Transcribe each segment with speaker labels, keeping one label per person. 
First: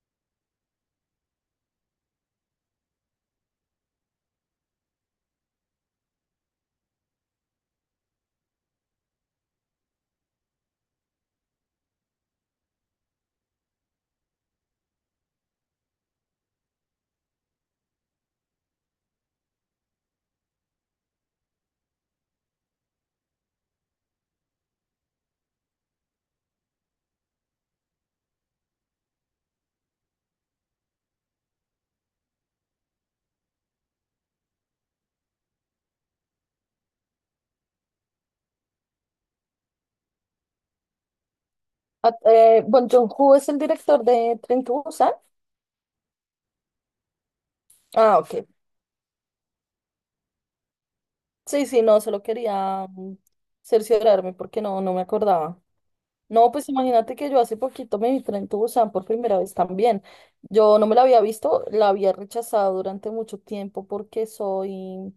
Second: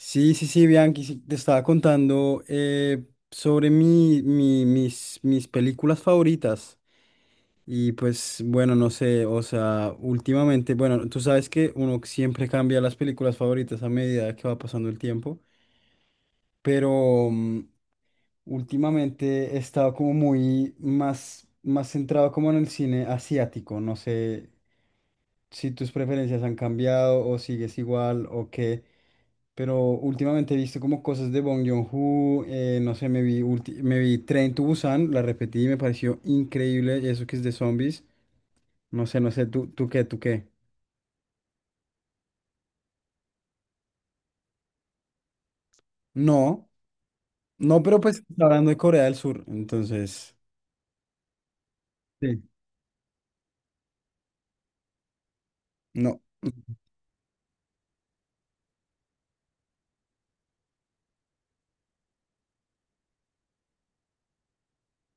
Speaker 1: Sí, sí, sí, Bianchi, sí, te estaba contando sobre mis películas favoritas. Y pues, bueno, no sé, o sea, últimamente, bueno, tú sabes que uno siempre cambia las películas favoritas a medida que va pasando el tiempo, pero últimamente he estado como muy más centrado como en el cine asiático. No sé si tus preferencias han cambiado o sigues igual o qué. Pero últimamente he visto como cosas de Bong Joon-ho, no sé, me vi Train to Busan, la repetí y me pareció increíble eso que es de zombies. No sé, no sé, tú qué?
Speaker 2: Bong Joon-ho es el director de Tren to Busan.
Speaker 1: No, no, pero pues
Speaker 2: Ah,
Speaker 1: está
Speaker 2: ok.
Speaker 1: hablando de Corea del Sur, entonces,
Speaker 2: Sí, sí, no, solo
Speaker 1: sí,
Speaker 2: quería cerciorarme porque no me acordaba.
Speaker 1: no.
Speaker 2: No, pues imagínate que yo hace poquito me vi Tren to Busan por primera vez también. Yo no me la había visto, la había rechazado durante mucho tiempo porque soy,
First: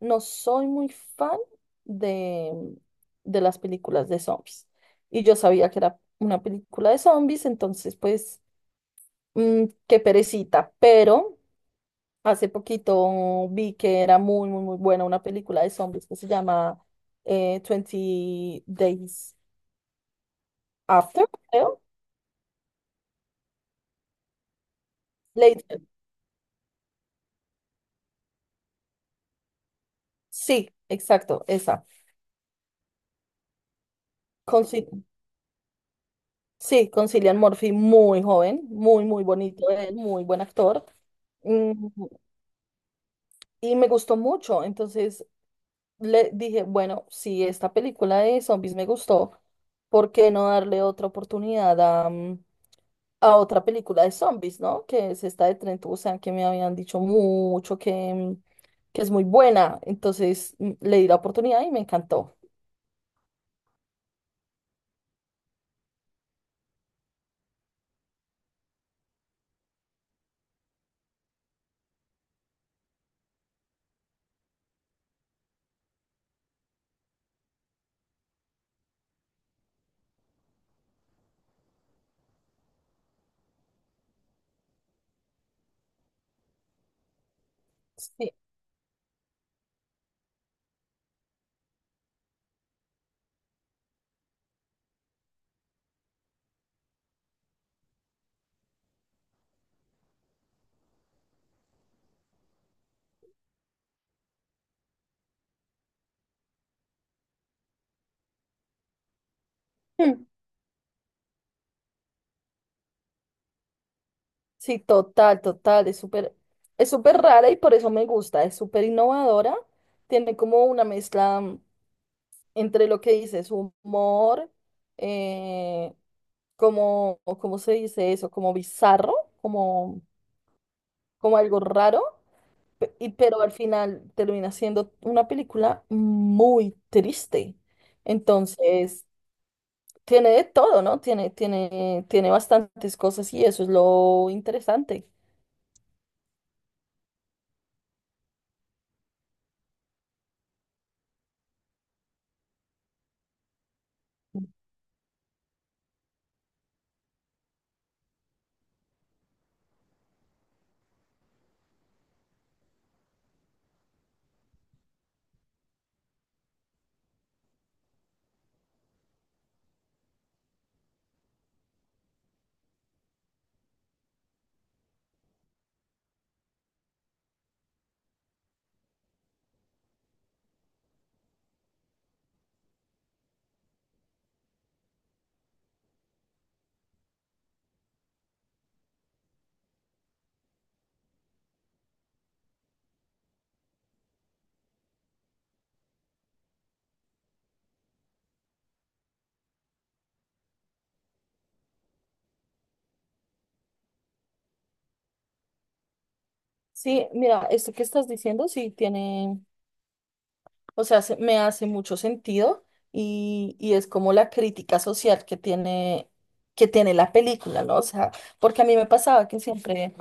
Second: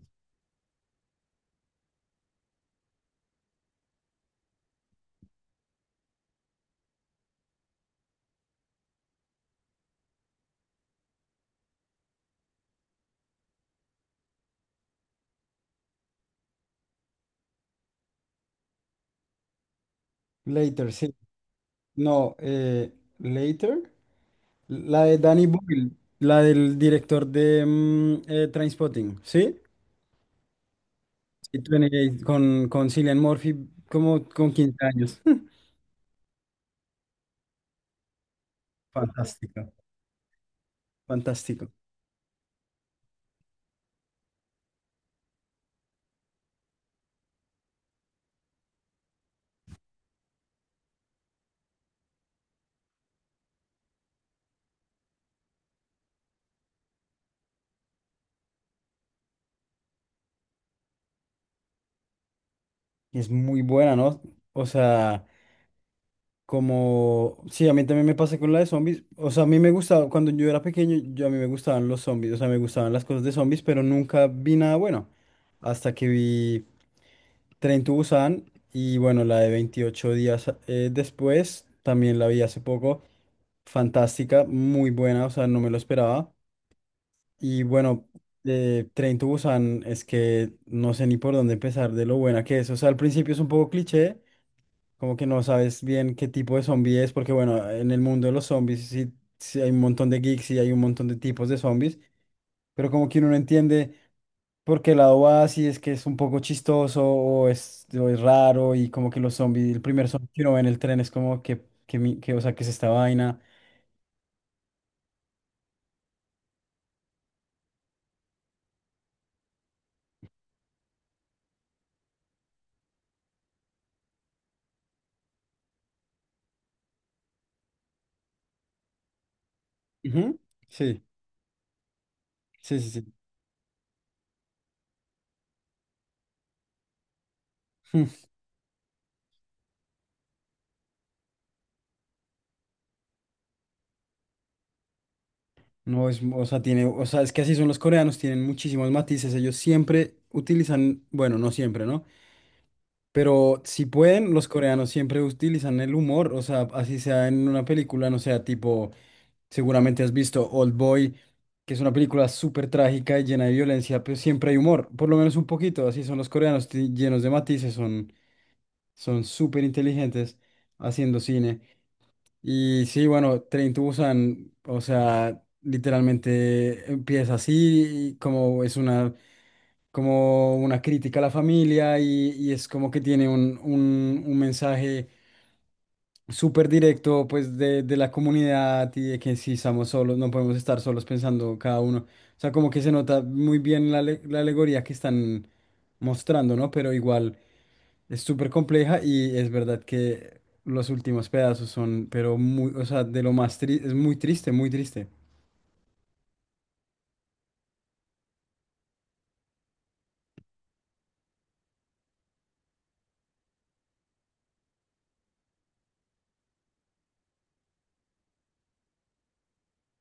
Speaker 2: no soy muy fan de, de las películas de zombies. Y yo sabía que era una película de zombies, entonces pues, qué perecita, pero Hace poquito vi que era muy, muy, muy buena una película de zombies que se llama 20 Days
Speaker 1: Later, sí.
Speaker 2: After, creo.
Speaker 1: No, Later, la de Danny
Speaker 2: Later.
Speaker 1: Boyle, la del director de Trainspotting, ¿sí?
Speaker 2: Sí, exacto,
Speaker 1: Sí,
Speaker 2: esa.
Speaker 1: 28, con Cillian Murphy como con 15
Speaker 2: Conci-
Speaker 1: años.
Speaker 2: sí, con Cillian Murphy, muy joven, muy, muy
Speaker 1: Fantástico,
Speaker 2: bonito él, muy buen actor.
Speaker 1: fantástico.
Speaker 2: Mm, y me gustó mucho. Entonces le dije, bueno, si esta película de zombies me gustó, ¿por qué no darle otra oportunidad a, a otra película de zombies, ¿no? Que es esta de tren Busan, que me habían dicho mucho que, que es muy buena. Entonces le di la oportunidad y me encantó.
Speaker 1: Es muy buena, ¿no? O sea, como... Sí, a mí también me pasa con la de zombies. O sea, a mí me gustaba, cuando yo era pequeño, yo a mí me gustaban los zombies, o sea, me gustaban las cosas de zombies, pero nunca vi nada bueno. Hasta que vi Tren to Busan y bueno, la de 28 días después, también la vi hace poco. Fantástica, muy buena, o sea, no me lo esperaba. Y bueno,
Speaker 2: Sí.
Speaker 1: Tren to Busan es que no sé ni por dónde empezar de lo buena que es. O sea, al principio es un poco cliché. Como que no sabes bien qué tipo de zombie es, porque bueno, en el mundo de los zombies sí, sí hay un montón de geeks y hay un montón de tipos de zombies, pero como que uno no entiende por qué lado va, si es que es un poco chistoso o o es raro y como que los zombies, el primer
Speaker 2: Hmm,
Speaker 1: zombie que uno ve en el tren es como o sea, que es esta vaina.
Speaker 2: sí, total, total. Es súper rara y por eso me gusta. Es súper innovadora. Tiene como una mezcla. Entre lo que dices, humor, eh, como, o ¿cómo se dice eso? Como bizarro, como,
Speaker 1: Ujú, sí,
Speaker 2: como algo raro,
Speaker 1: sí, sí, sí.
Speaker 2: pero al final termina siendo una película muy triste.
Speaker 1: Mm,
Speaker 2: Entonces, tiene de todo, ¿no? Tiene, tiene bastantes cosas y eso es lo interesante.
Speaker 1: no es, o sea, tiene, o sea, es que así son los coreanos, tienen muchísimos matices, ellos siempre utilizan, bueno, no siempre, ¿no? Pero si pueden, los coreanos siempre utilizan el humor, o sea, así sea en una película, no sea tipo, seguramente has visto Old Boy, que es una película súper trágica y llena de violencia, pero siempre hay humor, por lo menos un poquito, así son los coreanos, llenos de matices, son súper inteligentes haciendo cine. Y sí, bueno, Train to Busan, o sea, literalmente empieza así, y como es una como una crítica a la familia y es como que tiene un mensaje súper directo pues de la comunidad y de que si estamos solos, no podemos estar solos pensando cada uno. O sea, como que se nota muy bien la alegoría que están mostrando, ¿no? Pero igual es súper compleja y es verdad que los últimos pedazos son, pero muy, o sea, de lo más triste, es muy triste, muy triste.
Speaker 2: Sí, mira, esto que estás diciendo sí tiene. O sea, me hace mucho sentido y es como la crítica social que tiene la película, ¿no? O sea, porque a mí me pasaba que siempre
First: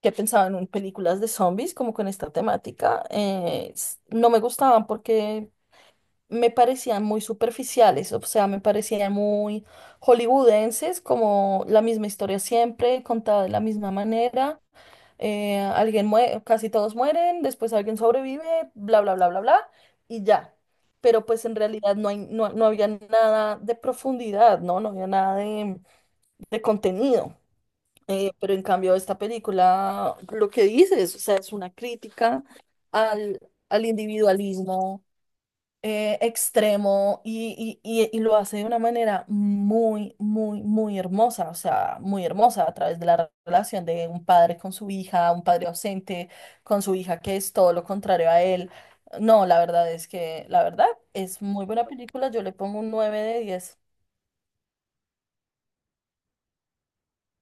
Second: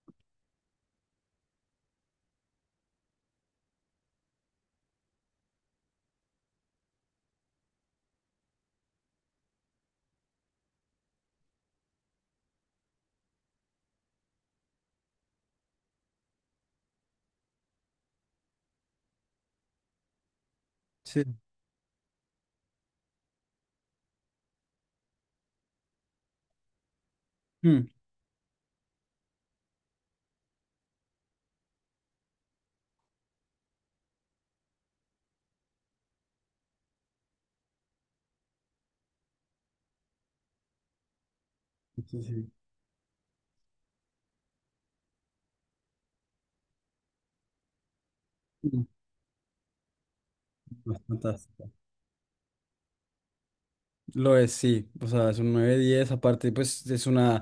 Speaker 2: que pensaba en películas de zombies, como con esta temática, no me gustaban porque me parecían muy superficiales, o sea, me parecían muy hollywoodenses, como la misma historia siempre, contada de la misma manera. Alguien muere, casi todos mueren, después alguien sobrevive, bla, bla, bla, bla, bla, y ya.
Speaker 1: Sí.
Speaker 2: Pero pues en realidad no hay, no había nada de profundidad, ¿no? No había nada de, de contenido.
Speaker 1: Mm.
Speaker 2: Pero en cambio esta película, lo que dices, o sea, es una crítica al, al individualismo extremo y lo hace de una manera muy, muy, muy hermosa, o sea,
Speaker 1: Sí,
Speaker 2: muy
Speaker 1: sí.
Speaker 2: hermosa a través de la relación de un padre con su hija, un padre ausente con su hija que es todo lo contrario a él.
Speaker 1: Mm.
Speaker 2: No, la verdad es que, la verdad, es muy
Speaker 1: Fantástico.
Speaker 2: buena película, yo le pongo un 9 de 10.
Speaker 1: Lo es, sí. O sea, es un 9/10. Aparte, pues es una.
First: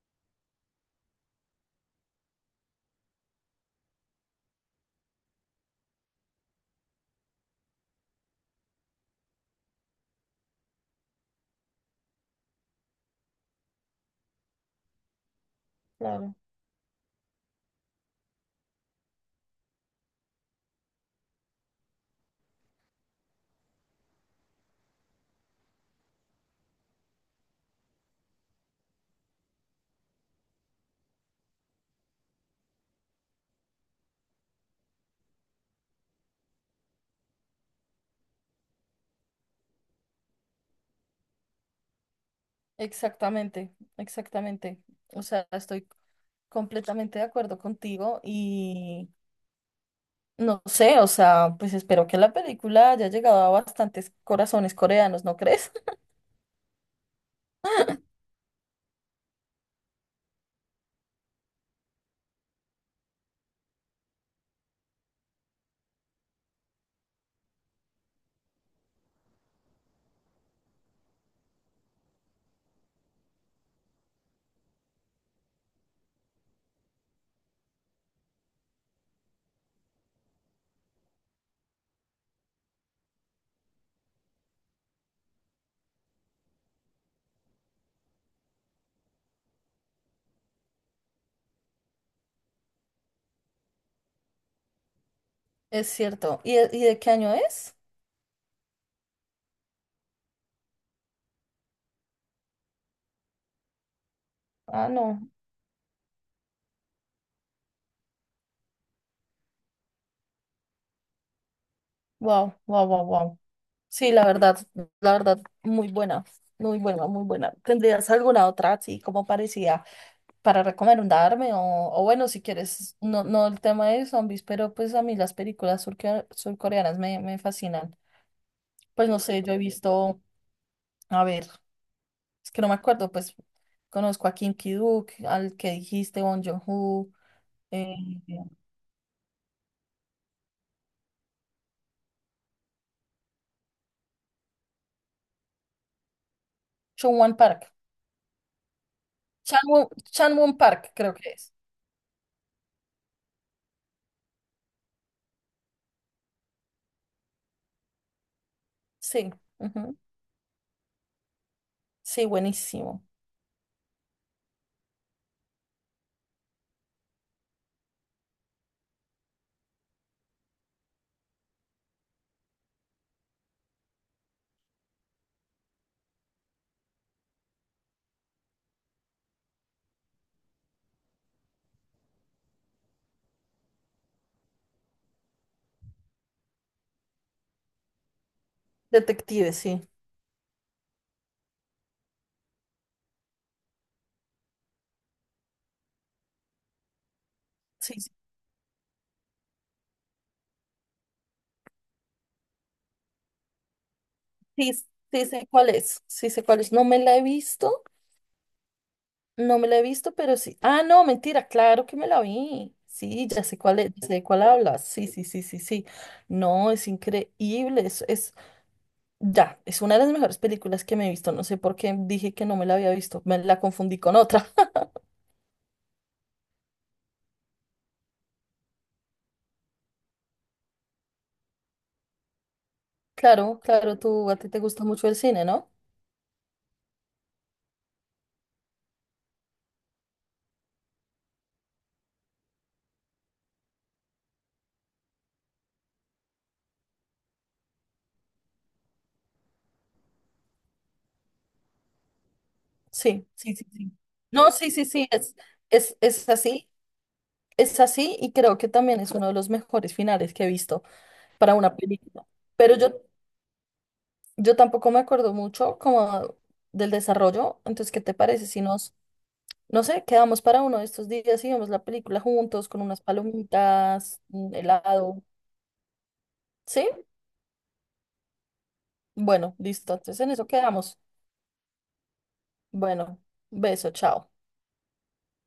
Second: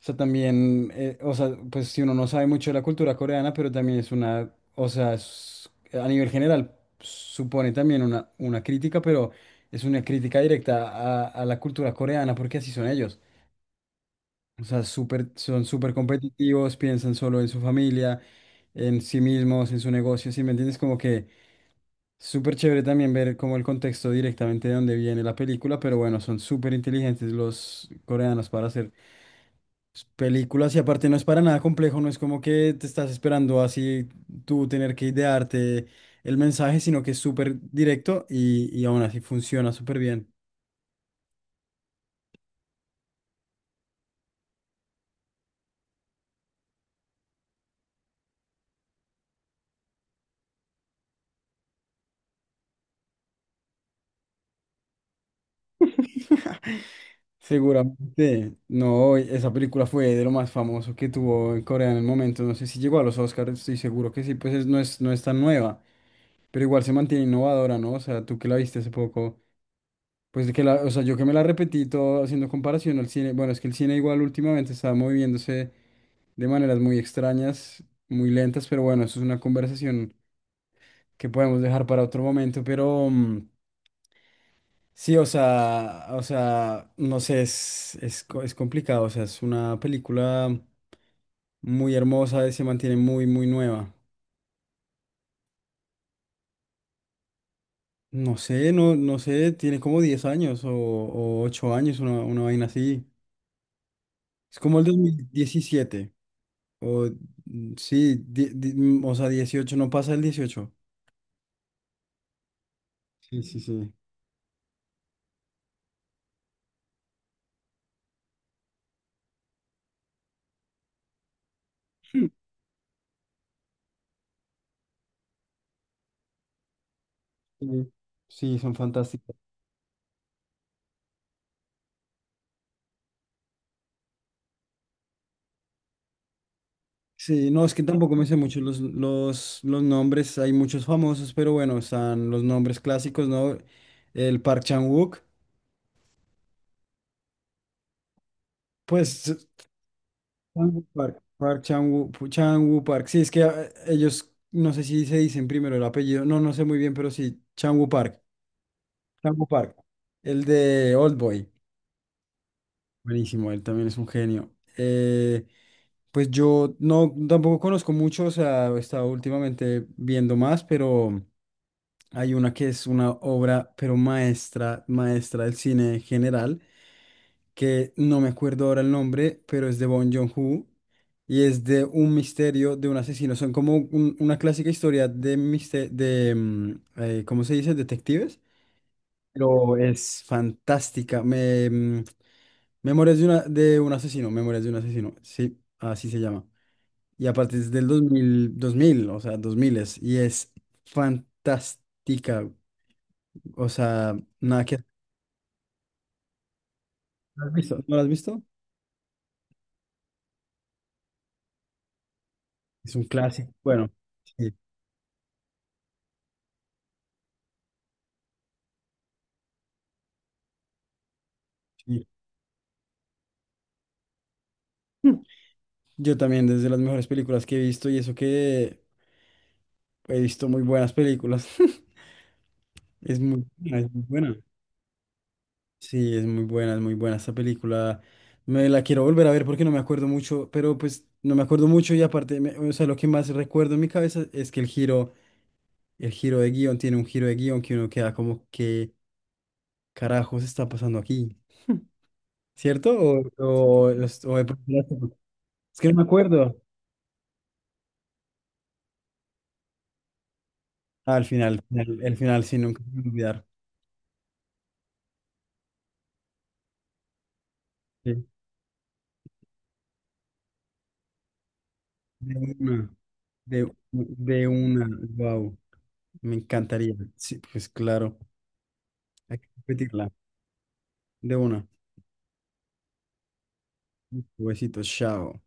Speaker 1: O sea, también. O sea, pues si uno no sabe mucho de la cultura coreana, pero también es una. O sea, a nivel general, supone también una crítica, pero es una crítica directa a la cultura coreana, porque así son ellos. O sea, súper, son súper
Speaker 2: Claro.
Speaker 1: competitivos, piensan solo en su familia, en sí mismos, en su negocio. ¿Sí me entiendes? Como que. Súper chévere también ver como el contexto directamente de dónde viene la película, pero bueno, son súper inteligentes los coreanos para hacer películas y aparte no es para nada complejo, no es como que te estás esperando así tú tener que idearte el mensaje, sino que es súper directo y aún así funciona súper bien.
Speaker 2: Exactamente, exactamente. O sea, estoy completamente de acuerdo contigo. No sé, o sea, pues espero que la película haya llegado a bastantes corazones coreanos, ¿no crees?
Speaker 1: Seguramente, no, esa película fue de lo más famoso que tuvo en Corea en el momento, no sé si llegó a los Oscars, estoy seguro que sí, pues no es, no es tan nueva. Pero igual se mantiene innovadora, ¿no? O sea, tú que la viste hace poco, pues de que la, o sea, yo que me la repetí todo haciendo comparación al cine, bueno, es que el cine igual últimamente estaba moviéndose de maneras muy extrañas, muy lentas, pero bueno, eso es una conversación que podemos dejar para otro momento, pero sí, o sea, no sé, es complicado, o sea, es una película muy hermosa y se mantiene muy, muy nueva.
Speaker 2: Es cierto. ¿Y, y de qué año es?
Speaker 1: No sé, no, no sé, tiene como 10 años o 8 años, una vaina así. Es como el
Speaker 2: Ah,
Speaker 1: dos mil
Speaker 2: no.
Speaker 1: diecisiete O sí, o sea, 18, no pasa el 18.
Speaker 2: Wow, wow, wow, wow.
Speaker 1: Sí, sí, sí.
Speaker 2: Sí, la verdad, muy buena, muy buena, muy buena. ¿Tendrías alguna otra así como parecida para recomendarme? O bueno, si quieres, no, no el tema de zombies, pero pues a mí las películas surcoreanas me, me
Speaker 1: Sí,
Speaker 2: fascinan.
Speaker 1: sí, son
Speaker 2: Pues no
Speaker 1: fantásticos.
Speaker 2: sé, yo he visto, a ver. Es que no me acuerdo, pues conozco a Kim Ki-duk, al que dijiste, Bong Joon-ho,
Speaker 1: Sí, no, es que
Speaker 2: eh,
Speaker 1: tampoco me sé mucho los nombres. Hay muchos famosos, pero bueno, están los nombres clásicos, ¿no? El Park Chan-wook.
Speaker 2: Chungwon Park,
Speaker 1: Pues, s-
Speaker 2: Chanwon, Chanwon
Speaker 1: Chan-wook
Speaker 2: Park creo
Speaker 1: Park,
Speaker 2: que es.
Speaker 1: Park Chan-wook, Chan-wook Park. Sí, es que ellos, no sé si se dicen primero el apellido. No, no sé muy bien, pero sí, Chan-wook Park.
Speaker 2: Sí,
Speaker 1: Chan-wook Park.
Speaker 2: ujú.
Speaker 1: El de Oldboy.
Speaker 2: Sí, buenísimo.
Speaker 1: Buenísimo, él también es un genio. Eh, pues yo no tampoco conozco mucho, o sea, he estado últimamente viendo más, pero hay una que es una obra, pero maestra, maestra del cine general, que no me acuerdo ahora el nombre, pero es de Bong Joon-ho y es de un misterio de un asesino. Son como una clásica historia de, ¿cómo se dice? Detectives.
Speaker 2: Detective,
Speaker 1: Pero
Speaker 2: sí.
Speaker 1: es fantástica. Memorias de, una, de un asesino, Memorias de un asesino, sí, así se llama. Y aparte es del
Speaker 2: Sí,
Speaker 1: dos
Speaker 2: sí,
Speaker 1: mil dos mil o sea, 2000 es, y es fantástica. O sea, nada
Speaker 2: sí,
Speaker 1: que...
Speaker 2: sí sé cuál es, sí sé cuál es. No me la he
Speaker 1: ¿Lo has visto?
Speaker 2: visto,
Speaker 1: ¿No la has visto?
Speaker 2: no me la he visto, pero sí. Ah, no, mentira, claro que me la vi.
Speaker 1: Es un
Speaker 2: Sí, ya
Speaker 1: clásico.
Speaker 2: sé cuál
Speaker 1: Bueno,
Speaker 2: es, ya sé de cuál
Speaker 1: sí,
Speaker 2: hablas. Sí, sí, sí, sí, sí. No, es increíble, ya, es una de las mejores películas que me he visto. No sé por qué
Speaker 1: sí.
Speaker 2: dije que no me la había visto. Me la confundí con otra.
Speaker 1: Mm. Yo también, desde las mejores películas que he visto, y eso que he visto muy buenas películas. Es muy
Speaker 2: Claro,
Speaker 1: buena, es
Speaker 2: claro,
Speaker 1: muy
Speaker 2: tú
Speaker 1: buena.
Speaker 2: a ti te gusta mucho el cine, ¿no?
Speaker 1: Sí, es muy buena esta película. Me la quiero volver a ver porque no me acuerdo mucho, pero pues no me acuerdo mucho y aparte, o sea, lo que más recuerdo en mi cabeza es que el giro de guión tiene un giro de guión que uno queda como, ¿qué carajos está pasando aquí? ¿Cierto?
Speaker 2: Sí, sí, sí,
Speaker 1: O,
Speaker 2: sí.
Speaker 1: es o de
Speaker 2: No,
Speaker 1: pronto
Speaker 2: sí,
Speaker 1: ya
Speaker 2: sí, sí, es,
Speaker 1: es que no
Speaker 2: es,
Speaker 1: me
Speaker 2: es
Speaker 1: acuerdo.
Speaker 2: así, es así y creo que también es uno de los mejores finales que he visto
Speaker 1: Ah, al
Speaker 2: para
Speaker 1: final,
Speaker 2: una película.
Speaker 1: final sí,
Speaker 2: Pero
Speaker 1: nunca me
Speaker 2: yo,
Speaker 1: voy a olvidar.
Speaker 2: yo tampoco me acuerdo mucho como del desarrollo. Entonces, ¿qué te
Speaker 1: Sí,
Speaker 2: parece si nos, no sé, quedamos para uno de estos días y vemos la película
Speaker 1: de
Speaker 2: juntos con
Speaker 1: una,
Speaker 2: unas palomitas,
Speaker 1: de
Speaker 2: un
Speaker 1: una,
Speaker 2: helado?
Speaker 1: wow, me
Speaker 2: ¿Sí?
Speaker 1: encantaría. Sí, pues claro, hay que
Speaker 2: Bueno, listo.
Speaker 1: repetirla,
Speaker 2: Entonces en eso quedamos.
Speaker 1: de una.
Speaker 2: Bueno, beso, chao.
Speaker 1: Huesitos, chao.